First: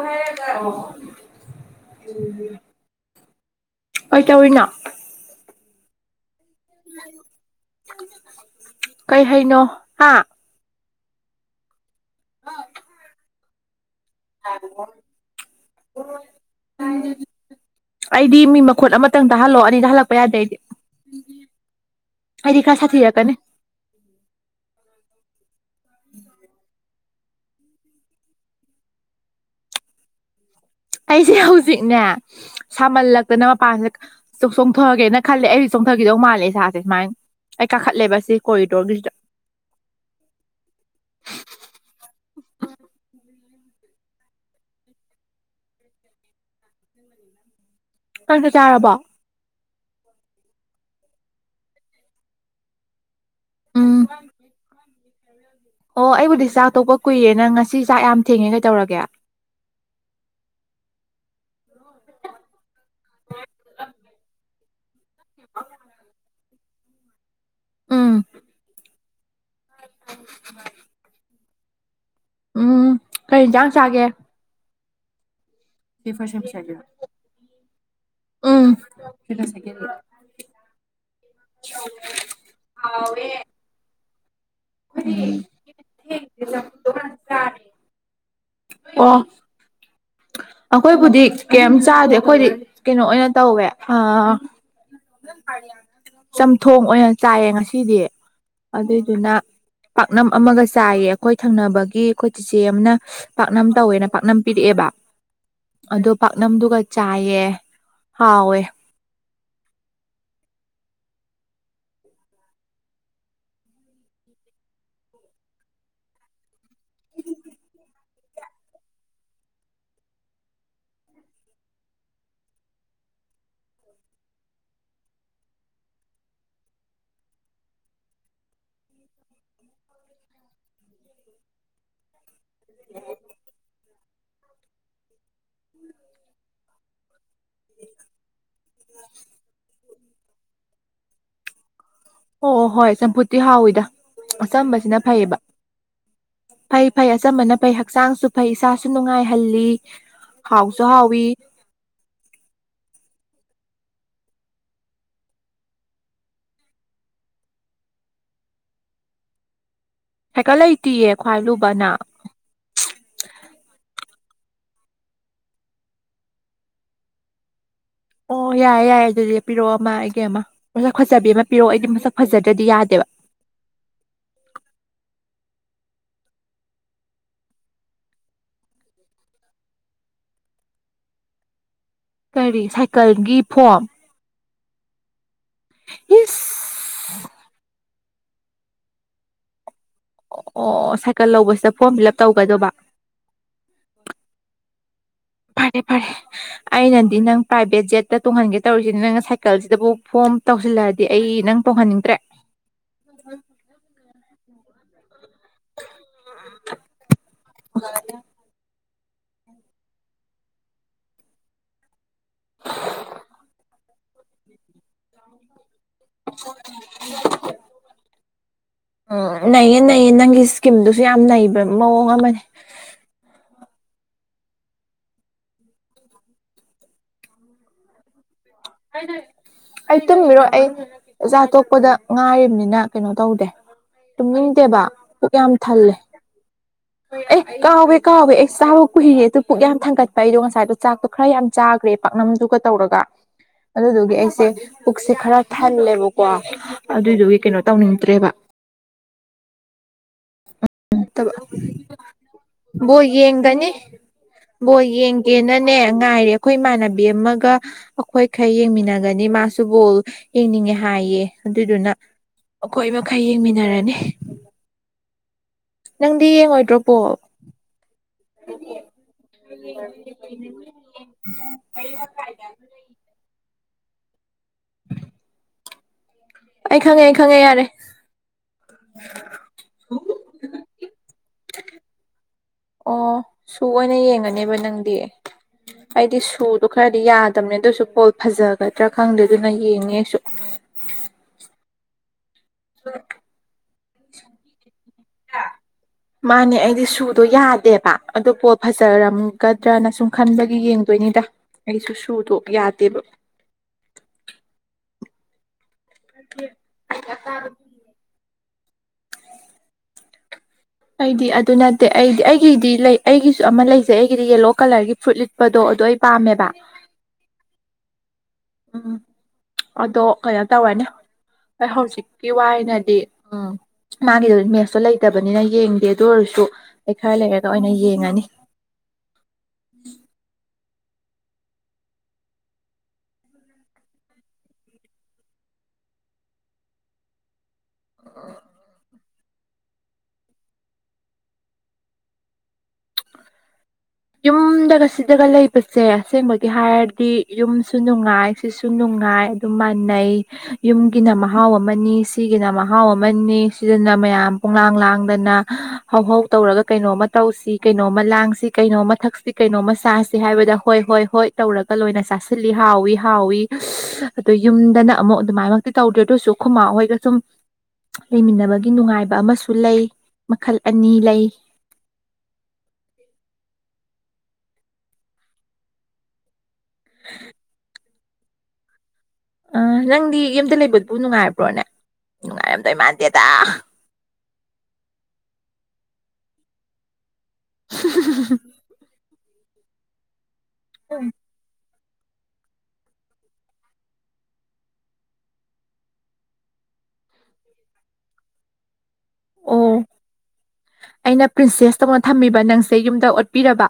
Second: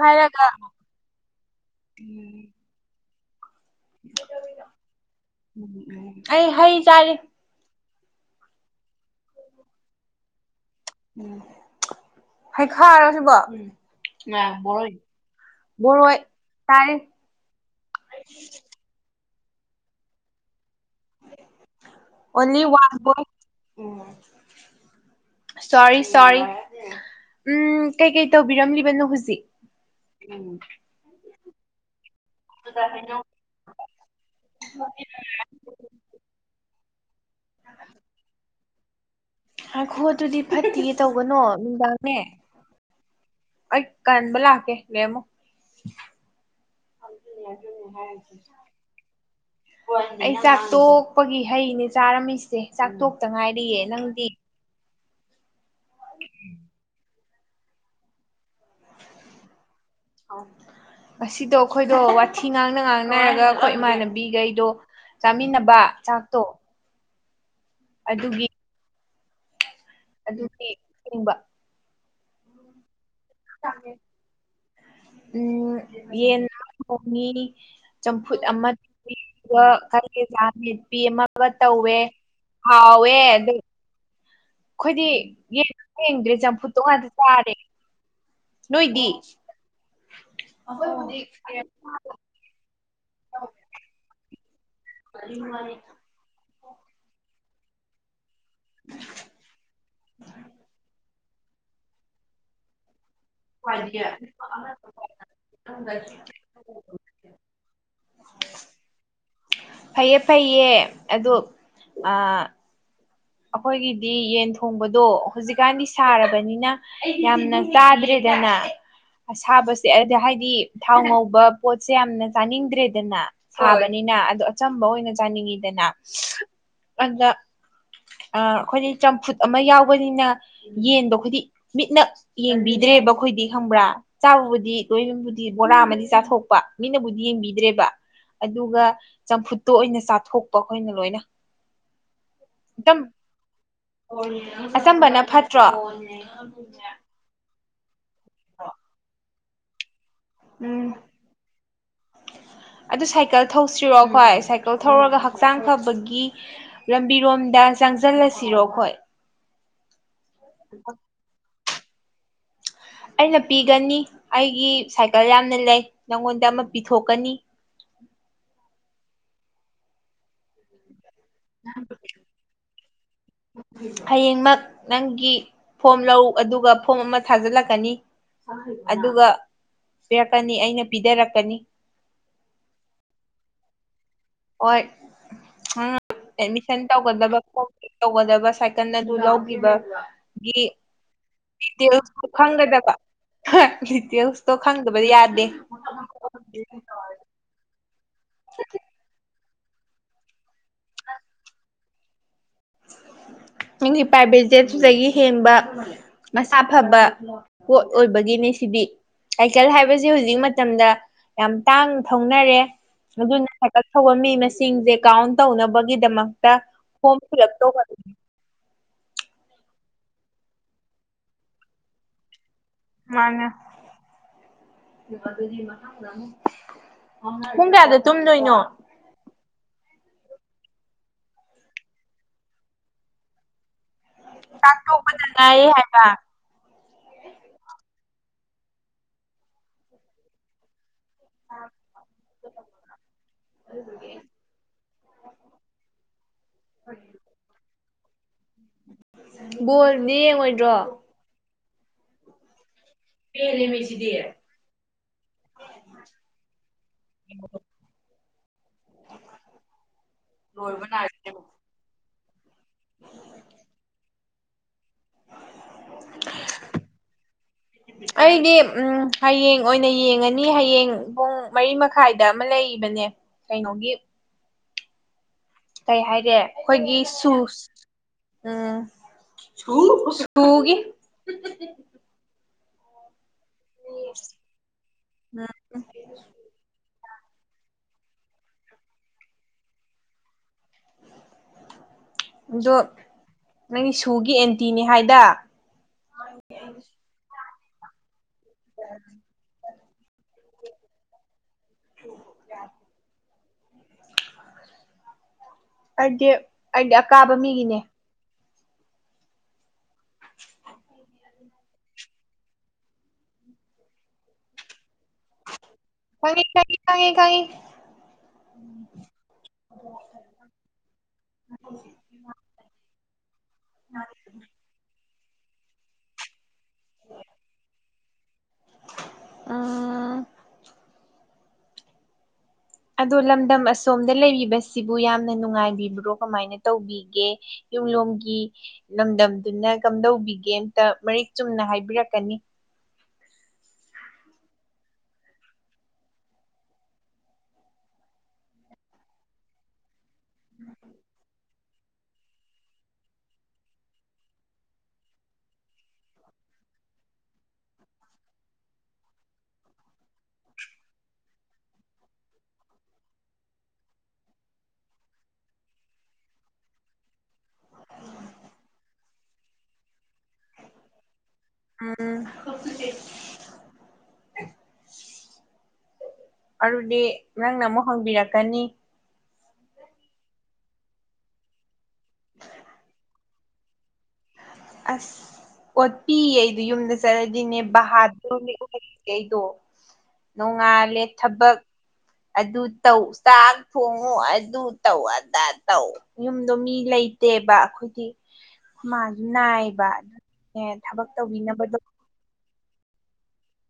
ꯍꯥꯏꯔꯒ ꯑꯧ [unintelligible] ꯀꯩ ꯇꯧꯋꯤꯅꯣ ꯎꯝ [unintelligible] ꯎ [unintelligible] ꯑꯩ ꯍꯩ ꯆꯔꯤ ꯀꯩ ꯍꯩꯅꯣ ꯍꯥ ꯎꯝ ꯍꯩꯈꯥꯔꯣ ꯁꯤꯕꯣ ꯎꯝ ꯇꯥꯔꯦ ꯑꯩꯗꯤ ꯃꯤ ꯃꯈꯨꯠ ꯑꯃ ꯈꯤꯇꯪ [unintelligible] ꯇꯥꯍꯜꯂꯛꯑꯣ ꯑꯅꯤ ꯇꯥꯍꯜꯂꯛꯄ ꯌꯥꯗꯦ ꯑꯩꯗꯤ ꯑꯩꯗꯤ ꯈꯔ ꯁꯥꯊꯤꯔꯛꯀꯅꯤ ꯎꯝ ꯁꯣꯔꯤ ꯁꯣꯔꯤ ꯎꯝ ꯀꯩꯀꯩ ꯇꯧꯕꯤꯔꯝꯂꯤꯕꯅꯣ ꯍꯧꯖꯤꯛ ꯎ [unintelligible] ꯑꯩꯁꯦ ꯍꯧꯖꯤꯛꯅꯦ ꯁꯥꯃꯜꯂꯛꯇꯅ ꯃꯄꯥꯟꯁꯦ ꯆꯣ ꯆꯣꯡꯊꯣꯔꯑꯒꯦꯅ ꯈꯜꯂꯦ ꯑꯩ ꯆꯣꯡꯊꯈꯤꯗꯧ ꯃꯥꯜꯂꯦ ꯏꯁꯥꯁꯦ ꯁꯨꯃꯥꯏꯅ ꯑꯩ ꯀꯥꯈꯠꯂꯦꯕ ꯁꯤ ꯀꯣꯔꯤꯗꯣꯔꯒꯤꯁꯤꯗ ꯍꯥꯏꯈꯣ [unintelligible] ꯑꯗꯨꯗꯤ ꯐꯠꯇꯤꯌꯦ ꯇꯧꯒꯅꯣ ꯅꯨꯡꯗꯥꯡꯅꯦ ꯑꯩ ꯀꯟꯕ ꯂꯥꯛꯀꯦ ꯂꯩꯔꯝꯃꯨ ꯎ [unintelligible] ꯍꯥꯏ [unintelligible] ꯅꯪ ꯆꯥꯛ ꯆꯥꯔꯕꯣ ꯑꯩ ꯆꯥꯛꯇꯣꯛꯄꯒꯤ ꯍꯩꯅꯦ ꯆꯥꯔꯝꯃꯤꯁꯦ ꯆꯥꯛꯇꯣꯛꯇ ꯉꯥꯏꯔꯤꯌꯦ ꯎꯝ ꯅꯪꯗꯤ ꯑꯣ ꯑꯩꯕꯨꯗꯤ ꯆꯥꯛ ꯇꯣꯛꯄ ꯀꯨꯏꯔꯦ ꯅꯪ ꯉꯁꯤ ꯆꯥꯛ ꯌꯥꯝ ꯊꯦꯡꯉꯦ ꯀꯩ ꯇꯧꯔꯒꯦ ꯑꯁꯤꯗꯣ ꯑꯩꯈꯣꯏꯗꯣ ꯋꯥꯊꯤ ꯉꯥꯡꯅ ꯉꯥꯡꯅꯔꯒ ꯑꯩꯈꯣꯏ ꯏꯃꯥꯟꯅꯕꯤꯈꯩꯗꯣ ꯆꯥꯃꯤꯟꯅꯕ ꯆꯥꯛꯇꯣ ꯎꯝ ꯑꯗꯨꯒꯤ ꯑꯗꯨꯗꯤ ꯆꯤꯡꯕ ꯎꯝ ꯀꯔꯤ ꯌꯦꯟꯁꯥꯡ ꯆꯥꯒꯦ ꯎꯝ꯫ ꯌꯦꯟ ꯑꯃ ꯊꯣꯡꯉꯤ ꯆꯝꯐꯨꯠ ꯎꯝ ꯑꯃ ꯇ ꯑꯗꯨꯒ ꯀꯂꯦꯖꯥ ꯃꯦꯠꯄꯤ ꯑꯃꯥ ꯇꯧꯋꯦ ꯍꯋꯦ ꯑꯗꯨ ꯑꯩꯈꯣꯏꯗꯤ ꯌꯦꯟꯖꯨ ꯊꯤꯡꯗꯔ꯭ꯦ ꯆꯝꯐꯨꯠ ꯉꯛ ꯆꯥꯔꯦ ꯆꯔꯦ ꯅꯣꯏꯗꯤ ꯑꯣ ꯑꯩꯈꯣꯏꯕꯨꯗꯤ ꯀꯩꯝ ꯆꯥꯗꯦ ꯑꯩꯈꯣꯏꯗꯤ ꯀꯩꯅꯣ ꯑꯣꯏꯅ ꯇꯧꯋꯦ ꯑ ꯆꯝꯊꯣꯡ ꯑꯣꯏꯅ ꯆꯥꯏꯌꯦ ꯉꯁꯤꯗꯤ ꯑꯗꯨꯏꯗꯨꯅ ꯄꯥꯛꯅꯝ ꯑꯃꯒ ꯆꯥꯏꯌꯦ ꯑꯩꯈꯣꯏ ꯊꯪꯅꯕꯒꯤ ꯑꯩꯈꯣꯏ ꯆꯤꯆꯦ ꯑꯃꯅ ꯄꯥꯛꯅꯝ ꯇꯧꯋꯦꯅ ꯄꯥꯛꯅꯝ ꯄꯤꯔꯛꯑꯦꯕ ꯑꯗꯣ ꯄꯥꯛꯅꯝꯗꯨꯒ ꯆꯥꯏꯌꯦ ꯍꯥꯎꯋꯦ ꯐꯩꯌꯦ ꯐꯩꯌꯦ ꯑꯣ ꯑ ꯑꯩꯈꯣꯏꯒꯤꯗꯤ ꯌꯦꯟ ꯊꯣꯡꯕꯗꯣ ꯍꯧꯖꯤꯛꯀꯥꯟꯗꯤ ꯁꯥꯔꯕꯅꯤꯅ ꯌꯥꯝꯅ ꯇꯥꯗ꯭ꯔꯔꯤꯗꯅ ꯑꯁꯥꯕꯁꯦ ꯑꯗꯨꯗ ꯍꯥꯏꯗꯤ ꯊꯥꯎ ꯉꯧꯕ ꯄꯣꯠꯁꯦ ꯌꯥꯝꯅ ꯆꯥꯅꯤꯡꯗ꯭ꯔꯦꯗꯅ ꯁꯥꯕꯅꯤꯅ ꯑꯗꯨ ꯑꯆꯝꯕ ꯑꯣꯏꯅ ꯆꯥꯅꯤꯡꯉꯤꯗꯅ ꯑꯗ ꯑ ꯑꯩꯈꯣꯏꯗꯤ ꯆꯝꯐꯨꯠ ꯑꯃ ꯌꯥꯎꯕꯅꯤꯅ ꯌꯦꯟꯗꯣ ꯑꯩꯈꯣꯏꯗꯤ ꯃꯤꯠꯅ ꯌꯦꯡꯕꯤꯗ꯭ꯔꯦꯕ ꯑꯩꯈꯣꯏꯗꯤ ꯈꯪꯕ꯭ꯔꯥ ꯆꯥꯕꯕꯨꯗꯤ ꯂꯣꯏ ꯕꯣꯔꯥ ꯑꯃꯗꯤ ꯆꯥꯊꯣꯛꯄ ꯃꯤꯅꯕꯨꯗꯤ ꯌꯦꯡꯕꯤꯗ꯭ꯔꯦꯕ ꯑꯗꯨꯒ ꯆꯝꯐꯨꯠꯇꯣ ꯑꯣꯏꯅ ꯆꯥꯊꯣꯛꯄ ꯑꯩꯈꯣꯏꯅ ꯂꯣꯏꯅ ꯑꯣ ꯍꯣꯏ ꯏꯆꯝ ꯆꯝꯐꯨꯠꯇꯤ ꯍꯥꯎꯋꯤꯗ ꯑꯆꯝꯕꯁꯤꯅ ꯑꯆꯝꯕꯅ ꯐꯩꯌꯦꯕ ꯐꯠꯇ꯭ꯔꯣ ꯐꯩ ꯐꯩ ꯑꯆꯝꯕꯅ ꯐꯩ ꯍꯛꯆꯥꯡꯁꯨ ꯐꯩ ꯏꯁꯥꯁꯨ ꯅꯨꯡꯉꯥꯏꯍꯜꯂꯤ ꯍꯥꯎꯁꯨ ꯎꯝ ꯍꯥꯎꯏ ꯑꯗꯨ ꯁꯥꯏꯀꯜ ꯊꯧꯁꯤꯔꯣ ꯑꯩꯣꯏ ꯁꯥꯏꯀꯜ ꯊꯧꯔꯒ ꯍꯛꯆꯥꯡ ꯐꯕꯒꯤ ꯂꯝꯕꯤꯔꯣꯝꯗ ꯆꯪꯁꯤꯜꯂꯁꯤꯔꯣ ꯑꯩꯈꯣꯏ ꯁꯥꯏꯀꯜ ꯂꯩꯇꯤꯌꯦ ꯈ꯭ꯋꯥꯏ ꯂꯨꯕꯅ ꯑꯩꯅ ꯄꯤꯒꯅꯤ ꯑꯩꯒꯤ ꯁꯥꯏꯀꯜ ꯌꯥꯝꯅ ꯂꯩ ꯅꯪꯉꯣꯟꯗ ꯑꯃ ꯄꯤꯊꯣꯛꯀꯅꯤ ꯑꯣ ꯌꯥꯏꯌꯦ ꯌꯥꯏꯌꯦ ꯑꯗꯨꯗꯤ ꯄꯤꯔꯛꯑꯣ ꯑꯃ ꯑꯩꯒꯤ ꯑꯃ ꯃꯁꯛ ꯐꯖꯕꯤ ꯑꯃ ꯄꯤꯔꯛꯑꯣ ꯑꯩꯗꯤ ꯃꯁꯛ ꯐꯖꯗ꯭ꯔꯗꯤ ꯌꯥꯗꯦꯕ ꯍꯌꯦꯡꯃꯛ ꯅꯪꯒꯤ ꯐꯣꯝ ꯂꯧ ꯑꯗꯨꯒ ꯐꯣꯝ ꯑꯃ ꯊꯥꯖꯤꯜꯂꯛꯀꯅꯤ ꯑꯗꯨꯒ ꯄꯤꯔꯛꯀꯅꯤ ꯑꯩꯅ ꯄꯤꯊꯔꯛꯀꯅꯤ ꯀꯔꯤ ꯁꯥꯏꯀꯜꯒꯤ ꯐꯣꯝ ꯍꯣꯏ ꯅꯪꯅ ꯏꯁ ꯑꯦꯠꯃꯤꯁꯟ ꯇꯧꯒꯗꯕꯥꯀꯣ ꯇꯧꯒꯗꯕ ꯁꯥꯏꯀꯜ ꯑꯗꯨ ꯂꯧꯈꯤꯕ ꯑꯣ ꯁꯥꯏꯀꯜ ꯂꯧꯕꯁꯤꯗ ꯐꯣꯔꯝ ꯐꯤꯜ ꯑꯞ ꯗꯦꯇꯦꯜꯁ ꯇꯧꯒꯗꯧꯕ ꯈꯪꯒꯗꯕ ꯗꯦꯇꯦꯜꯁꯇꯣ ꯈꯪꯗꯕꯗꯤ ꯌꯥꯗꯦ ꯐꯔꯦ ꯐꯔꯦ ꯑꯩꯅꯗꯤ ꯅꯪ ꯄ꯭ꯔꯥꯏꯚꯦꯠ ꯖꯦꯠꯇ ꯇꯣꯡꯍꯟꯒꯦ ꯇꯧꯔꯤꯁꯤꯅ ꯅꯪ ꯉꯁꯥꯏ ꯀꯜꯁꯤꯗꯕꯨꯥꯎ ꯐꯣꯝ ꯇꯧꯁꯤꯜꯂꯛꯑꯗꯤ ꯑꯩ ꯅꯪ ꯇꯧꯍꯟꯅꯤꯡꯗ꯭ꯔꯦ ꯅꯪꯒꯤ ꯄꯔꯥꯏꯕꯦꯠ ꯖꯦꯠ ꯑꯗꯨꯗꯒꯤ ꯊꯦꯡꯕ ꯃꯁꯥ ꯐꯕ ꯄꯣꯠ ꯑꯣꯏꯕꯒꯤꯅꯦ ꯁꯤꯗꯤ ꯑꯥꯏꯀꯜ ꯍꯥꯏꯕꯁꯤ ꯍꯧꯖꯤꯛ ꯃꯇꯝꯗ ꯌꯥꯝ ꯇꯥꯡꯅ ꯊꯧꯅꯔꯦ ꯑꯗꯨꯅ ꯍꯥꯏꯀꯠ ꯊꯧꯕ ꯃꯤ ꯃꯁꯤꯡꯁꯦ ꯀꯥꯎꯟ ꯇꯧꯅꯕꯒꯤꯗꯃꯛꯇ ꯍꯣꯝ ꯐꯤꯜ ꯑꯞ ꯇꯧꯕ ꯎꯝ ꯅꯩꯌꯦ ꯅꯩꯌꯦ ꯅꯪꯒꯤ ꯏꯁꯀꯤꯝꯗꯨꯁꯨ ꯌꯥꯝ ꯅꯩꯕ ꯃꯑꯣꯡ ꯑꯃꯅꯦ ꯃꯥꯅꯦ ꯄꯨꯡ ꯀꯌꯥꯗ ꯇꯨꯝꯗꯣꯏꯅꯣ ꯀꯥꯏꯗꯦ ꯑꯩ ꯇꯨꯝꯒꯤꯔꯣꯏ ꯑꯩ ꯆꯛꯆꯥ ꯇꯣꯛꯄꯗ ꯉꯥꯏꯔꯤꯝꯅꯤꯅ ꯀꯩꯅꯣ ꯇꯧꯗꯦ ꯆꯥꯛ ꯇꯨꯝꯅꯤꯡꯗꯦꯕ ꯇꯣꯛꯄꯗ ꯄꯨꯛ ꯌꯥꯝ ꯉꯥꯏꯔꯤ ꯊꯜꯂꯦ ꯍꯥꯏꯕ ꯑꯦ ꯀꯥꯎꯋꯦ ꯀꯥꯎꯋꯦ ꯑꯩ ꯆꯥꯕ ꯀꯨꯏꯔꯦ ꯑꯗꯨ ꯄꯨꯛ ꯌꯥꯝ ꯊꯪꯒꯠꯄ ꯑꯩꯗꯣ ꯉꯁꯥꯏꯗꯣ ꯆꯥꯛꯇꯣ ꯈꯔ ꯌꯥꯝ ꯆꯥꯒ꯭ꯔꯦ ꯄꯥꯛꯅꯝꯗꯨꯒ ꯇꯧꯔꯒ ꯑꯗꯨꯗꯨꯒꯤ ꯑꯩꯁꯦ ꯄꯨꯛꯁꯦ ꯈꯔ ꯊꯜꯂꯦꯕꯀꯣ ꯑꯗꯨꯏꯗꯨꯒꯤ ꯀꯩꯅꯣ ꯇꯧꯅꯤꯡꯗ꯭ꯔꯦꯕ ꯕꯣꯜꯗꯤ ꯌꯦꯡꯉꯣꯏꯗ꯭ꯔꯣ [unintelligible] ꯕꯣꯏ ꯌꯦꯡꯒꯅꯤ ꯕꯣꯜ ꯌꯦꯡꯒꯦꯅꯅꯦ ꯉꯥꯏꯔꯦ ꯑꯩꯈꯣꯏ ꯏꯃꯥꯟꯅꯕꯤ ꯑꯃꯒ ꯑꯩꯈꯣꯏ ꯈꯔ ꯌꯦꯡꯃꯤꯟꯅꯒꯅꯤ ꯃꯥꯁꯨ ꯕꯣꯜ ꯌꯦꯡꯅꯤꯡꯉꯦ ꯍꯥꯏꯌꯦ ꯑꯗꯨꯗꯨꯅ ꯑꯩꯈꯣꯏ ꯃꯈꯩ ꯌꯦꯡꯃꯤꯟꯅꯔꯅꯤ ꯅꯪꯗꯤ ꯌꯦꯡꯉꯣꯏꯗ꯭ꯔꯣ ꯕꯣꯜ ꯑꯩꯗꯤ ꯎꯝ ꯍꯌꯦꯡ ꯑꯣꯏꯅ ꯌꯦꯡꯉꯅꯤ ꯍꯌꯦꯡ ꯄꯨꯡ ꯃꯔꯤ ꯃꯈꯥꯏꯗ ꯑꯃ ꯂꯩ ꯕꯅꯦ ꯀꯩꯅꯣꯒꯤ [inaudible] ꯀꯩ ꯍꯥꯏꯗꯦ ꯑꯩ ꯑꯩꯈꯣꯏꯒꯤ ꯈꯪꯉꯦ ꯑꯩ ꯈꯪꯉꯦ ꯌꯥꯔꯦ ꯁꯨꯁ ꯑꯝ ꯁꯨ ꯁꯨꯒꯤ ꯑꯣ ꯁꯨ ꯑꯣꯏꯅ ꯌꯦꯡꯒꯅꯦꯕ ꯅꯪꯗꯤ ꯎꯝ ꯑꯩꯗꯤ ꯁꯨꯗꯣ ꯈꯔꯗꯤ ꯌꯥꯗꯕꯅꯦ ꯑꯗꯨꯁꯨ ꯕꯣꯜ ꯐꯖꯒꯗ꯭ꯔꯥ ꯈꯪꯗꯦ ꯑꯗꯨꯅ ꯌꯦꯡꯅꯤ ꯑꯩꯁꯨ ꯑꯗꯣ ꯅꯪꯗꯤ ꯁꯨꯒꯤ ꯑꯦꯟꯇꯤꯅꯤ ꯍꯥꯏꯗ ꯃꯥꯅꯦ ꯑꯩꯗꯤ ꯁꯨꯗꯣ ꯌꯥꯗꯦꯕ ꯑꯗꯨ ꯄꯣꯠ ꯐꯖꯔꯝꯒꯗ꯭ꯔꯅ ꯁꯨꯝ ꯈꯟꯕꯒꯤ ꯌꯦꯡꯗꯣꯏꯅꯤꯗ ꯑꯩꯁꯨ ꯁꯨꯗꯣ ꯌꯥꯗꯦꯕ ꯑꯩꯗꯤ ꯑꯩꯗꯤ ꯑꯀꯥꯕ ꯃꯤꯒꯤꯅꯦ ꯑꯩꯗꯤ ꯑꯗꯨ ꯅꯠꯇꯦ ꯑꯩꯗꯤ ꯑꯩꯒꯤꯗꯤ ꯂꯩ ꯑꯩꯒꯤꯁꯨ ꯑꯃ ꯂꯩꯖꯩ ꯑꯩꯒꯤꯗꯤ ꯌꯦꯂꯣ ꯀꯂꯔꯒꯤ ꯐ꯭ꯔꯨꯠ ꯂꯤꯠꯄꯗꯣ ꯑꯗꯣ ꯑꯩ ꯈꯪꯉꯤ ꯄꯥꯝꯃꯦꯕ ꯈꯪꯉꯤ ꯈꯪꯉꯤ ꯈꯪꯉꯤ ꯎꯝ ꯑꯗꯣ ꯀꯩꯅꯣ ꯇꯧꯔꯦꯅꯦ ꯑꯩ ꯍꯧꯖꯤꯛꯀꯤ ꯋꯥ ꯑꯩꯅꯗꯤ ꯎꯝ ꯃꯥꯒꯤꯗꯣ ꯃꯦꯠꯁꯇ ꯂꯩꯇꯕꯅꯤꯅ ꯌꯦꯡꯗꯦ ꯑꯗꯨ ꯑꯣꯏꯔꯁꯨ ꯑꯩ ꯈꯔ ꯂꯩꯔꯒ ꯑꯣꯏꯅ ꯌꯦꯡꯉꯅꯤ ꯎꯝ ꯑꯗꯣ ꯂꯝꯗꯝ ꯑꯁꯣꯝꯗ ꯂꯩꯔꯤꯕꯁꯤꯕꯨ ꯌꯥꯝꯅ ꯅꯨꯡꯉꯥꯏꯕꯤꯕ꯭ꯔꯣ ꯀꯃꯥꯏꯅ ꯇꯧꯕꯤꯒꯦ ꯌꯨꯝꯂꯣꯝꯒꯤ ꯂꯝꯗꯝꯗꯨꯅ ꯀꯝꯗꯧꯕꯤꯒꯦ ꯑꯝꯇ ꯃꯔꯤꯛ ꯆꯨꯝꯅ ꯍꯥꯏꯕꯤꯔꯛꯀꯅꯤ ꯌꯨꯝꯗꯒ ꯁꯤꯗꯒ ꯂꯩꯕꯁꯦ ꯑꯁꯦꯡꯕꯒꯤ ꯍꯥꯏꯔꯗꯤ ꯌꯨꯝꯁꯨ ꯅꯨꯡꯉꯥꯏ ꯁꯤꯁꯨ ꯅꯨꯡꯉꯥꯏ ꯑꯗꯨꯝ ꯃꯥꯟꯅꯩ ꯌꯨꯝꯒꯤꯅ ꯃꯍꯥꯎ ꯑꯃꯅꯤ ꯁꯤꯒꯤꯅ ꯃꯍꯥꯎ ꯑꯃꯅꯤ ꯁꯤꯗꯅ ꯃꯌꯥꯝ ꯄꯨꯝꯂꯥꯡ ꯂꯥꯡꯗꯅ ꯍꯧꯍꯧ ꯇꯧꯔꯒ ꯀꯩꯅꯣꯝꯃ ꯇꯧꯁꯤ ꯀꯩꯅꯣꯝꯃ ꯂꯥꯡꯁꯤ ꯀꯩꯅꯣꯝꯃ ꯊꯛꯁꯤ ꯀꯩꯅꯣꯝꯃ ꯆꯥꯁꯤ ꯍꯥꯏꯕꯗ ꯍꯣꯏ ꯍꯣꯏ ꯍꯣꯏ ꯇꯧꯔꯒ ꯂꯣꯏꯅ ꯆꯥꯁꯤꯜꯂꯤ ꯍꯥꯎꯏ ꯍꯥꯎꯏ ꯑꯁ ꯑꯗꯣ ꯌꯨꯝꯗꯅ ꯑꯃꯨꯛ ꯑꯗꯨꯃꯥꯏꯃꯛꯇꯤ ꯇꯧꯗ꯭ꯔꯦ ꯑꯗꯨꯁꯨ ꯈꯨꯃꯥ ꯍꯣꯏꯗ ꯁꯨꯝ ꯂꯩꯃꯤꯟꯅꯕꯒꯤ ꯅꯨꯡꯉꯥꯏꯕ ꯑꯃꯁꯨ ꯂꯩ ꯃꯈꯜ ꯑꯅꯤ ꯂꯩ ꯎꯝ ꯑꯗꯨꯗꯤ ꯅꯪꯅ ꯑꯃꯨꯛ ꯍꯪꯕꯤꯔꯛꯀꯅꯤ ꯑ ꯅꯪꯗꯤ ꯌꯨꯝꯗ ꯂꯩꯕꯗꯨꯕꯨ ꯅꯨꯡꯉꯥꯏꯕ꯭ꯔꯣꯅꯦ ꯅꯨꯡꯉꯥꯏꯔꯝꯗꯣꯏ ꯃꯥꯟꯗꯦꯗ ꯑꯁ ꯑꯣꯠꯄꯤꯌꯦ ꯑꯩꯗꯣ ꯌꯨꯝꯗ ꯆꯠꯂꯗꯤꯅꯦ ꯕꯍꯥꯗꯨꯔ ꯑꯩꯗꯣ ꯅꯣꯡꯉꯥꯜꯂꯦ ꯊꯕꯛ ꯑꯗꯨ ꯇꯧ ꯆꯥꯛ ꯊꯣꯡꯉꯨ ꯑꯗꯨ ꯇꯧ ꯑꯗꯥ ꯇꯧ ꯌꯨꯝꯗꯣ ꯃꯤ ꯂꯩꯇꯦꯕ ꯑꯈꯣꯢꯗꯤ ꯃꯥ ꯑꯣ ꯅꯥꯢꯕ ꯅꯦ ꯊꯕꯛ ꯇꯧꯕꯤꯅꯕꯗꯣ ꯐꯝꯃꯤꯕ ꯅꯪꯁꯦ ꯌꯨꯝꯗ ꯑꯣꯠꯄꯤꯔꯕ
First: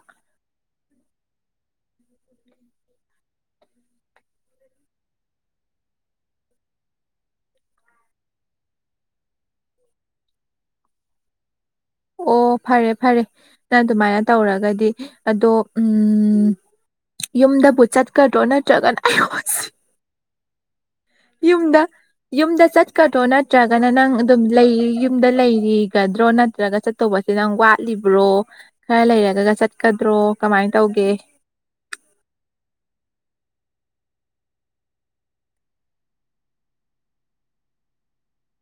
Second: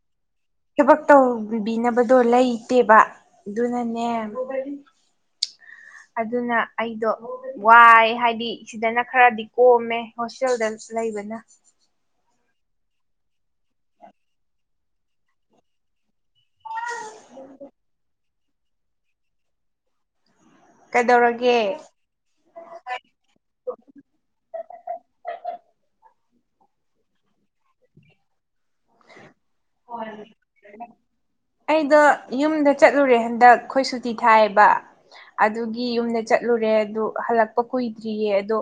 ꯊꯕꯛ ꯇꯧꯕꯤꯅꯕꯗꯣ ꯂꯩꯇꯦꯕ ꯑꯗꯨꯅꯅꯦ ꯑꯗꯨꯅ ꯑꯩꯗꯣ ꯋꯥꯢ ꯍꯥꯢꯗꯤ ꯁꯤꯗꯅ ꯈꯔꯗꯤ ꯀꯣꯝꯃꯦ ꯍꯣꯁꯇꯦꯜꯗ ꯂꯩꯕꯅ ꯑꯣ ꯐꯔꯦ ꯐꯔꯦ ꯅꯪ ꯑꯗꯨꯃꯥꯢꯅ ꯇꯧꯔꯒꯗꯤ ꯑꯗꯣ ꯎꯝ ꯌꯨꯝꯗꯕꯨ ꯆꯠꯀꯗ꯭ꯔꯣ ꯅꯠꯇ꯭ꯔꯒꯅ ꯑꯌꯣꯃ ꯁꯤ ꯀꯩꯗꯧꯔꯒꯦ ꯌꯨꯝꯗ ꯌꯨꯝꯗ ꯆꯠꯀꯗ꯭ꯔꯣ ꯅꯠꯇ꯭ꯔꯒꯅ ꯅꯪ ꯑꯗꯨꯝ ꯂꯩ ꯌꯨꯝꯗ ꯂꯩꯒꯗ꯭ꯔꯣ ꯅꯠꯇ꯭ꯔꯒ ꯆꯠ ꯇꯧꯕꯁꯤꯗꯪ ꯋꯥꯠꯂꯤꯕ꯭ꯔꯣ ꯈꯔ ꯂꯩꯔꯒꯒ ꯆꯠꯀꯗ꯭ꯔꯣ ꯀꯃꯥꯢ ꯇꯧꯒꯦ ꯑꯩꯗꯣ ꯌꯨꯝꯗ ꯆꯠꯂꯨꯔꯦ ꯍꯟꯗꯛ ꯈꯣꯏ ꯁꯨꯇꯤ ꯊꯥꯢꯑꯦꯕ ꯑꯗꯨꯒꯤ ꯌꯨꯝꯗ ꯆꯠꯂꯨꯔꯦ ꯑꯗꯨ ꯍꯜꯂꯛꯄ ꯀꯨꯢꯗ꯭ꯔꯤꯌꯦ ꯑꯗꯣ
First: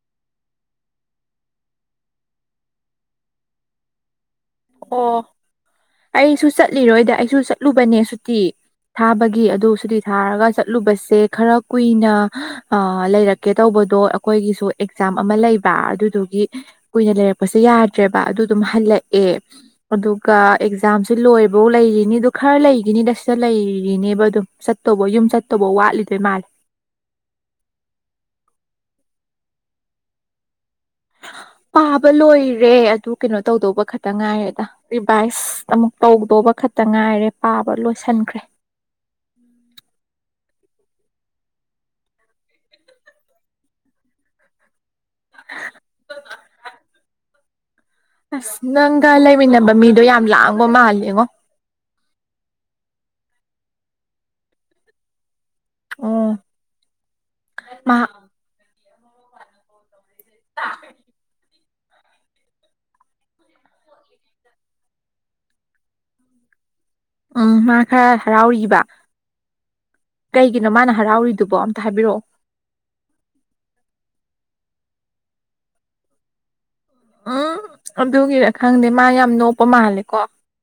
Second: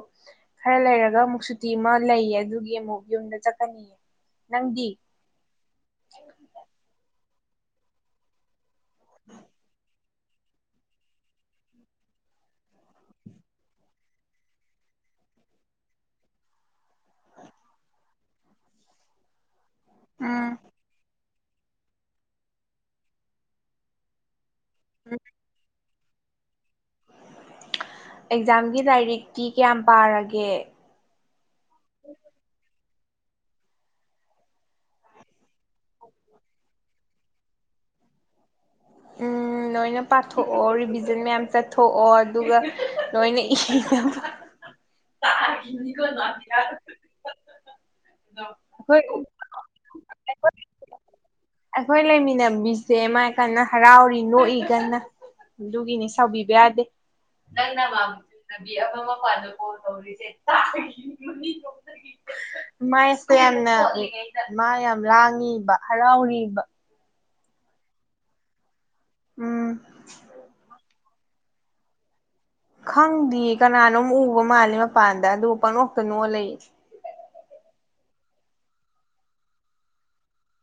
ꯈꯔ ꯂꯩꯔꯒ ꯑꯃꯨꯛ ꯁꯨꯇꯤ ꯑꯃ ꯂꯩꯌꯦ ꯑꯗꯨꯒꯤ ꯑꯃꯨꯛ ꯌꯨꯝꯗ ꯆꯠꯀꯅꯤ ꯅꯪꯗꯤ ꯑꯣ ꯑꯩꯁꯨ ꯆꯠꯂꯤꯔꯣꯢꯗ ꯑꯩꯁꯨ ꯆꯠꯂꯨꯕꯅꯦ ꯁꯨꯇꯤ ꯊꯥꯕꯒꯤ ꯑꯗꯨ ꯁꯨꯇꯤ ꯊꯥꯔꯒ ꯆꯠꯂꯨꯕꯁꯦ ꯈꯔ ꯀꯨꯢꯅ ꯑ ꯂꯩꯔꯛꯀꯦ ꯇꯧꯕꯗꯣ ꯑꯩꯈꯣꯢꯒꯤꯁꯨ ꯑꯦꯛꯖꯥꯝ ꯑꯃ ꯂꯩꯕ ꯑꯗꯨꯗꯨꯒꯤ ꯀꯨꯢꯅ ꯂꯩꯔꯛꯄꯁꯦ ꯌꯥꯗ꯭ꯔꯦꯕ ꯑꯗꯨ ꯑꯗꯨꯝ ꯍꯜꯂꯛꯑꯦ ꯑꯗꯨꯒ ꯎꯝ ꯑꯦꯛꯖꯥꯝꯁꯨ ꯂꯣꯢꯕꯧ ꯂꯩꯔꯤꯅꯤ ꯑꯗꯨ ꯈꯔ ꯂꯩꯒꯤꯅꯤꯗ ꯁꯤꯗ ꯂꯩꯔꯤꯅꯦꯕ ꯑꯗꯨꯝ ꯆꯠꯇꯧꯕ ꯌꯨꯝ ꯆꯠꯇꯧꯕ ꯋꯥꯠꯂꯤꯗꯣꯢ ꯃꯥꯜ ꯑꯦꯛꯖꯥꯝꯒꯤ ꯂꯥꯢꯔꯤꯛꯇꯤ ꯀꯤꯌꯥꯝ ꯄꯥꯔꯒꯦ ꯄꯥꯕ ꯂꯣꯢꯔꯦ ꯑꯗꯨ ꯀꯩꯅꯣ ꯇꯧꯗꯧꯕ ꯈꯛꯇ ꯉꯥꯢꯔꯦꯗ ꯔꯤꯚꯥꯢꯁ ꯑꯃꯨꯛ ꯇꯧꯗꯧꯕ ꯈꯛꯇ ꯉꯥꯢꯔꯦ ꯄꯥꯕ ꯂꯣꯢꯁꯤꯟꯈ꯭ꯔꯦ ꯅꯣꯢꯅ ꯄꯥꯊꯣꯛꯑꯣ ꯔꯤꯚꯤꯖꯟ ꯃꯌꯥꯝ ꯆꯠꯊꯣꯛꯑꯣ ꯑꯗꯨꯒ ꯅꯣꯢꯅ ꯏꯊꯣ ꯇꯔ ꯏꯅꯤ ꯀꯣ [unintelligible] ꯑꯁ ꯅꯪꯒ ꯂꯩꯃꯤꯟꯅꯕ ꯃꯤꯗꯣ ꯌꯥꯝ ꯂꯥꯡꯕ ꯃꯥꯜꯂꯤꯉꯣ ꯑꯩꯈꯣꯢ ꯂꯩꯃꯤꯟꯅꯕꯤꯁꯦ ꯃꯥ ꯀꯟꯅ ꯍꯔꯥꯎꯔꯤ ꯅꯣꯛꯏ ꯀꯟꯅ ꯑꯗꯨꯒꯤꯅꯤ ꯑꯣ ꯁꯥꯎꯕꯤꯕ ꯌꯥꯗꯦ ꯅꯪꯅ ꯃꯥ ꯃꯥꯕꯨ ꯆꯅꯕꯤ ꯑꯃ ꯃꯄꯥꯟꯗ ꯀꯣꯜ ꯇꯧꯔꯤꯁꯦ [unintelligible] ꯃꯥꯢꯁꯦ ꯌꯥꯝꯅ ꯃꯥ ꯌꯥꯝ ꯂꯥꯡꯉꯤꯕ ꯍꯔꯥꯎꯔꯤꯕ ꯎꯝ ꯃꯥ ꯈꯔ ꯍꯔꯥꯎꯔꯤꯕ ꯎꯝ ꯀꯩꯒꯤꯅꯣ ꯃꯥꯅ ꯍꯔꯥꯎꯔꯤꯗꯨꯕꯣ ꯑꯝꯇ ꯍꯥꯢꯕꯤꯔꯛꯑꯣ ꯈꯪꯗꯤꯌꯦ ꯀꯅꯥꯅꯣꯝ ꯎꯕ ꯃꯥꯜꯂꯦ ꯃꯄꯥꯟꯗ ꯑꯗꯨ ꯄꯪꯅꯣꯛꯇ ꯅꯣꯛꯑ ꯂꯩꯌꯦ ꯎꯝ ꯑꯗꯨꯒꯤꯔ ꯈꯪꯗꯦ ꯃꯥ ꯌꯥꯝ ꯅꯣꯛꯄ ꯃꯥꯜꯂꯤꯀꯣ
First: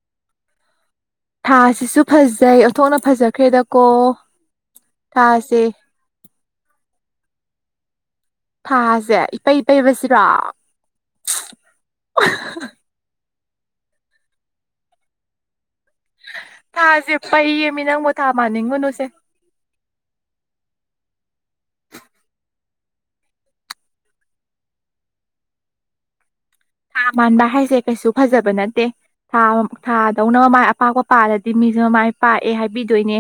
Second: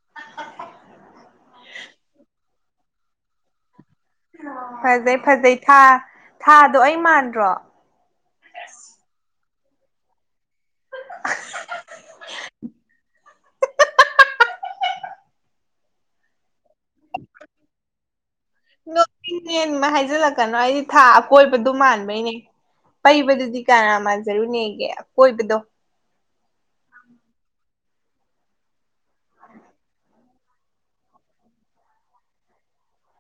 [unintelligible] ꯊꯥꯁꯤꯁꯨ ꯐꯖꯩ ꯊꯣꯛꯅ ꯐꯖꯈ꯭ꯔꯦꯗ ꯀꯣ ꯐꯖꯩ ꯐꯖꯩ ꯊꯥ ꯊꯥꯗꯣ ꯑꯩ ꯃꯥꯟꯗ꯭ꯔꯣ ꯊꯥꯁꯦ ꯏꯄꯩ ꯄꯩꯕꯁꯤꯔꯣ [unintelligible] ꯊꯥꯖꯦ ꯄꯩꯌꯦꯃꯤ ꯅꯪꯕꯨ ꯊꯥ ꯃꯥꯟꯅꯤꯡꯉꯨꯅꯨꯁꯦ ꯏ ꯅꯦꯟꯃ ꯍꯥꯢꯖꯤꯜꯂꯛꯀꯅꯣ ꯑꯩꯗꯤ ꯊꯥ ꯑꯀꯣꯢꯕꯗꯨ ꯃꯥꯟꯕꯩꯅꯦ ꯄꯩꯕꯗꯨꯗꯤ ꯀꯅꯥ ꯃꯥꯟꯖꯔꯨꯅꯦꯒꯦ ꯑꯀꯣꯢꯕꯗꯣ ꯊꯥ ꯃꯥꯟꯕ ꯍꯥꯏꯁꯦ ꯀꯩꯁꯨ ꯐꯖꯕ ꯅꯠꯇꯦ ꯊꯥ ꯊꯥ ꯇꯧꯅꯕ ꯃꯥꯏ ꯑꯄꯥꯛꯄ ꯄꯥꯜꯂꯗꯤ ꯃꯤꯖꯨ ꯃꯃꯥꯏ ꯄꯥꯛꯑꯦ ꯍꯥꯏꯕꯤꯗꯣꯏꯅꯦ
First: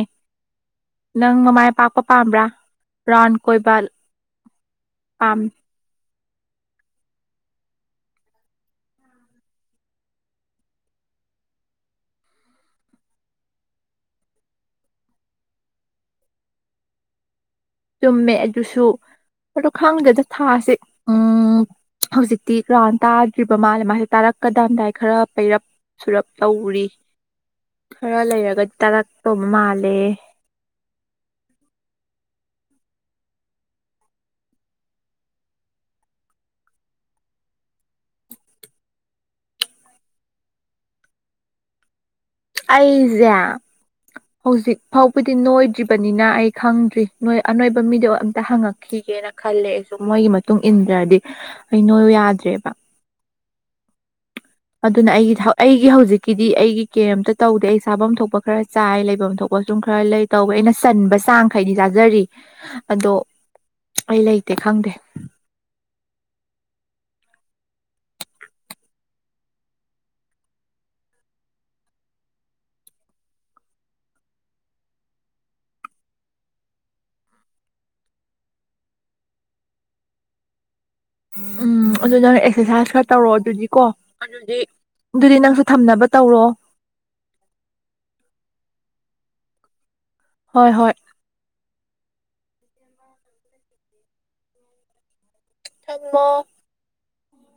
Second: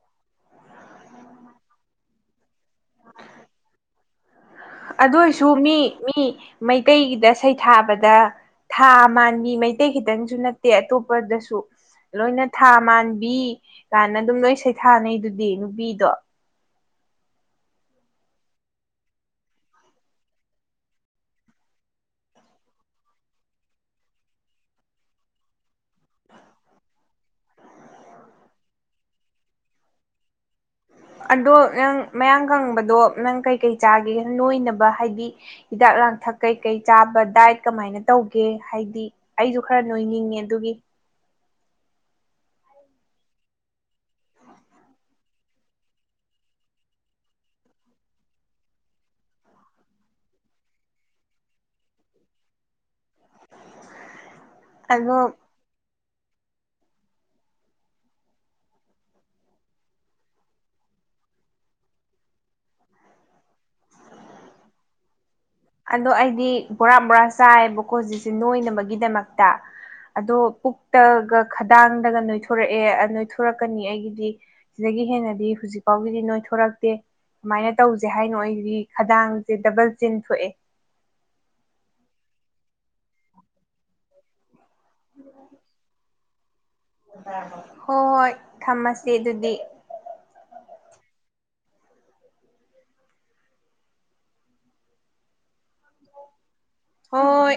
ꯅꯪ ꯃꯃꯥꯏ ꯄꯥꯛꯄ ꯄꯥꯝꯕ꯭ꯔꯥ ꯔꯥꯎꯟ ꯀꯣꯏꯕ ꯑꯗꯨ ꯄꯥꯝ ꯑꯣꯏꯁꯨ ꯃꯤ ꯃꯤ ꯃꯩꯇꯩꯒꯤꯗ ꯁꯩꯊꯥꯕꯗ ꯊꯥ ꯃꯥꯟꯕꯤ ꯃꯩꯇꯩ ꯈꯤꯇꯪꯁꯨ ꯅꯠꯇꯦ ꯑꯇꯣꯞꯄꯗꯁꯨ ꯂꯣꯏꯅ ꯊꯥ ꯃꯥꯟꯕꯤ ꯀꯥꯏꯅ ꯑꯗꯨꯝ ꯂꯣꯏ ꯁꯩꯊꯥꯅꯩꯗꯨꯗꯤ ꯅꯨꯄꯤꯗꯣ ꯆꯨꯝꯃꯦ ꯑꯗꯨꯁꯨ ꯑꯗꯨ ꯈꯪꯗꯦꯗ ꯊꯥꯁꯦ ꯎꯝ ꯍꯧꯖꯤꯛꯇꯤ ꯔꯥꯎꯟ ꯇꯥꯗ꯭ꯔꯤꯕ ꯃꯥꯜꯂꯦ ꯃꯥꯁꯦ ꯇꯥꯔꯛꯀꯗꯝꯗꯥꯏ ꯈꯔ ꯄꯩꯔꯞ ꯁꯨꯔꯞ ꯇꯧꯔꯤ ꯈꯔ ꯂꯩꯔꯒꯗꯤ ꯇꯥꯔꯛꯇꯧꯕ ꯃꯥꯜꯂꯦ ꯑꯗꯣ ꯅꯪ ꯃꯌꯥꯡ ꯀꯪꯕꯗꯣ ꯅꯪ ꯀꯩꯀꯩ ꯆꯥꯒꯦ ꯅꯣꯏꯅꯕ ꯍꯥꯏꯗꯤ ꯍꯤꯗꯥꯛ ꯂꯥꯡꯊꯛ ꯀꯩꯀꯩ ꯆꯥꯕ ꯗꯥꯏꯠ ꯀꯃꯥꯏꯅ ꯇꯧꯒꯦ ꯍꯥꯏꯗꯤ ꯑꯩꯁꯨ ꯈꯔ ꯅꯣꯏꯅꯤꯡꯉꯦ ꯑꯗꯨꯒꯤ ꯑꯩꯖꯦ ꯍꯧꯖꯤꯛ ꯐꯥꯎꯕꯗꯤ ꯅꯣꯏꯗ꯭ꯔꯤꯕꯅꯤꯅ ꯑꯩ ꯈꯪꯗ꯭ꯔꯤ ꯃꯣꯏ ꯑꯅꯣꯏꯕ ꯃꯤꯗꯣ ꯑꯝꯇ ꯍꯪꯉꯛꯈꯤꯒꯦꯅ ꯈꯜꯂꯦ ꯑꯩꯁꯨ ꯃꯣꯏꯒꯤ ꯃꯇꯨꯡ ꯏꯟꯗ꯭ꯔꯗꯤ ꯑꯩꯩ ꯅꯣꯏꯌꯣ ꯌꯥꯗ꯭ꯔꯦꯕ ꯑꯗꯨꯅ ꯑꯗꯣ ꯑꯩꯒꯤ [inaudible] ꯑꯩꯒꯤ ꯍꯧꯖꯤꯛꯀꯤꯗꯤ ꯑꯩꯒꯤ ꯀꯩꯝꯇ ꯇꯧꯗꯦ ꯑꯩ ꯁꯥꯐꯝ ꯊꯣꯛꯄ ꯈꯔ ꯆꯥꯏ ꯂꯩꯐꯝ ꯊꯣꯛꯄ ꯁꯨꯝ ꯈꯔ ꯂꯩ ꯇꯧꯋꯦ ꯑꯩꯅ ꯆꯟꯕ ꯆꯥꯡꯈꯩꯗꯤ ꯆꯥꯖꯔꯤ ꯑꯗꯣ ꯑꯩ ꯂꯩꯇꯦ ꯈꯪꯗꯦ ꯑꯗꯣ ꯑꯩꯗꯤ ꯕꯣꯔꯥ ꯕꯣꯔꯥ ꯆꯥꯏꯕꯀꯣ ꯍꯧꯖꯤꯛꯁꯦ ꯅꯣꯏꯅꯕꯒꯤꯗꯃꯛꯇ ꯑꯗꯣ ꯄꯨꯛꯇꯒ ꯈꯗꯥꯡꯗꯒ ꯅꯣꯏꯊꯣꯔꯛꯑꯦ ꯅꯣꯏꯊꯣꯔꯛꯀꯅꯤ ꯑꯩꯒꯤꯗꯤ ꯁꯤꯗꯒꯤ ꯍꯦꯟꯅꯗꯤ ꯍꯧꯖꯤꯛ ꯐꯥꯎꯒꯤꯗꯤ ꯅꯣꯏꯊꯣꯔꯛꯇꯦ ꯁꯨꯃꯥꯏꯅ ꯇꯧꯁꯦ ꯍꯥꯏꯅꯣ ꯑꯩꯗꯤ ꯈꯗꯥꯡꯁꯦ ꯗꯕꯜ ꯆꯤꯟ ꯊꯣꯛꯑꯦ ꯎꯝ ꯑꯗꯨ ꯅꯪ ꯑꯦꯛꯁꯔꯁꯥꯏꯁ ꯈꯔ ꯇꯧꯔꯛꯑꯣ ꯑꯗꯨꯗꯤꯀꯣ ꯑꯗꯨꯗꯤ ꯑꯗꯨꯗꯤ ꯅꯪꯁꯨ ꯊꯝꯅꯕ ꯇꯧꯔꯣ ꯍꯣꯏ ꯍꯣꯏ ꯊꯝꯃꯁꯤ ꯑꯗꯨꯗꯤ ꯍꯣꯏ ꯍꯣꯏ ꯎꯝ [inaudible] ꯍꯣꯏ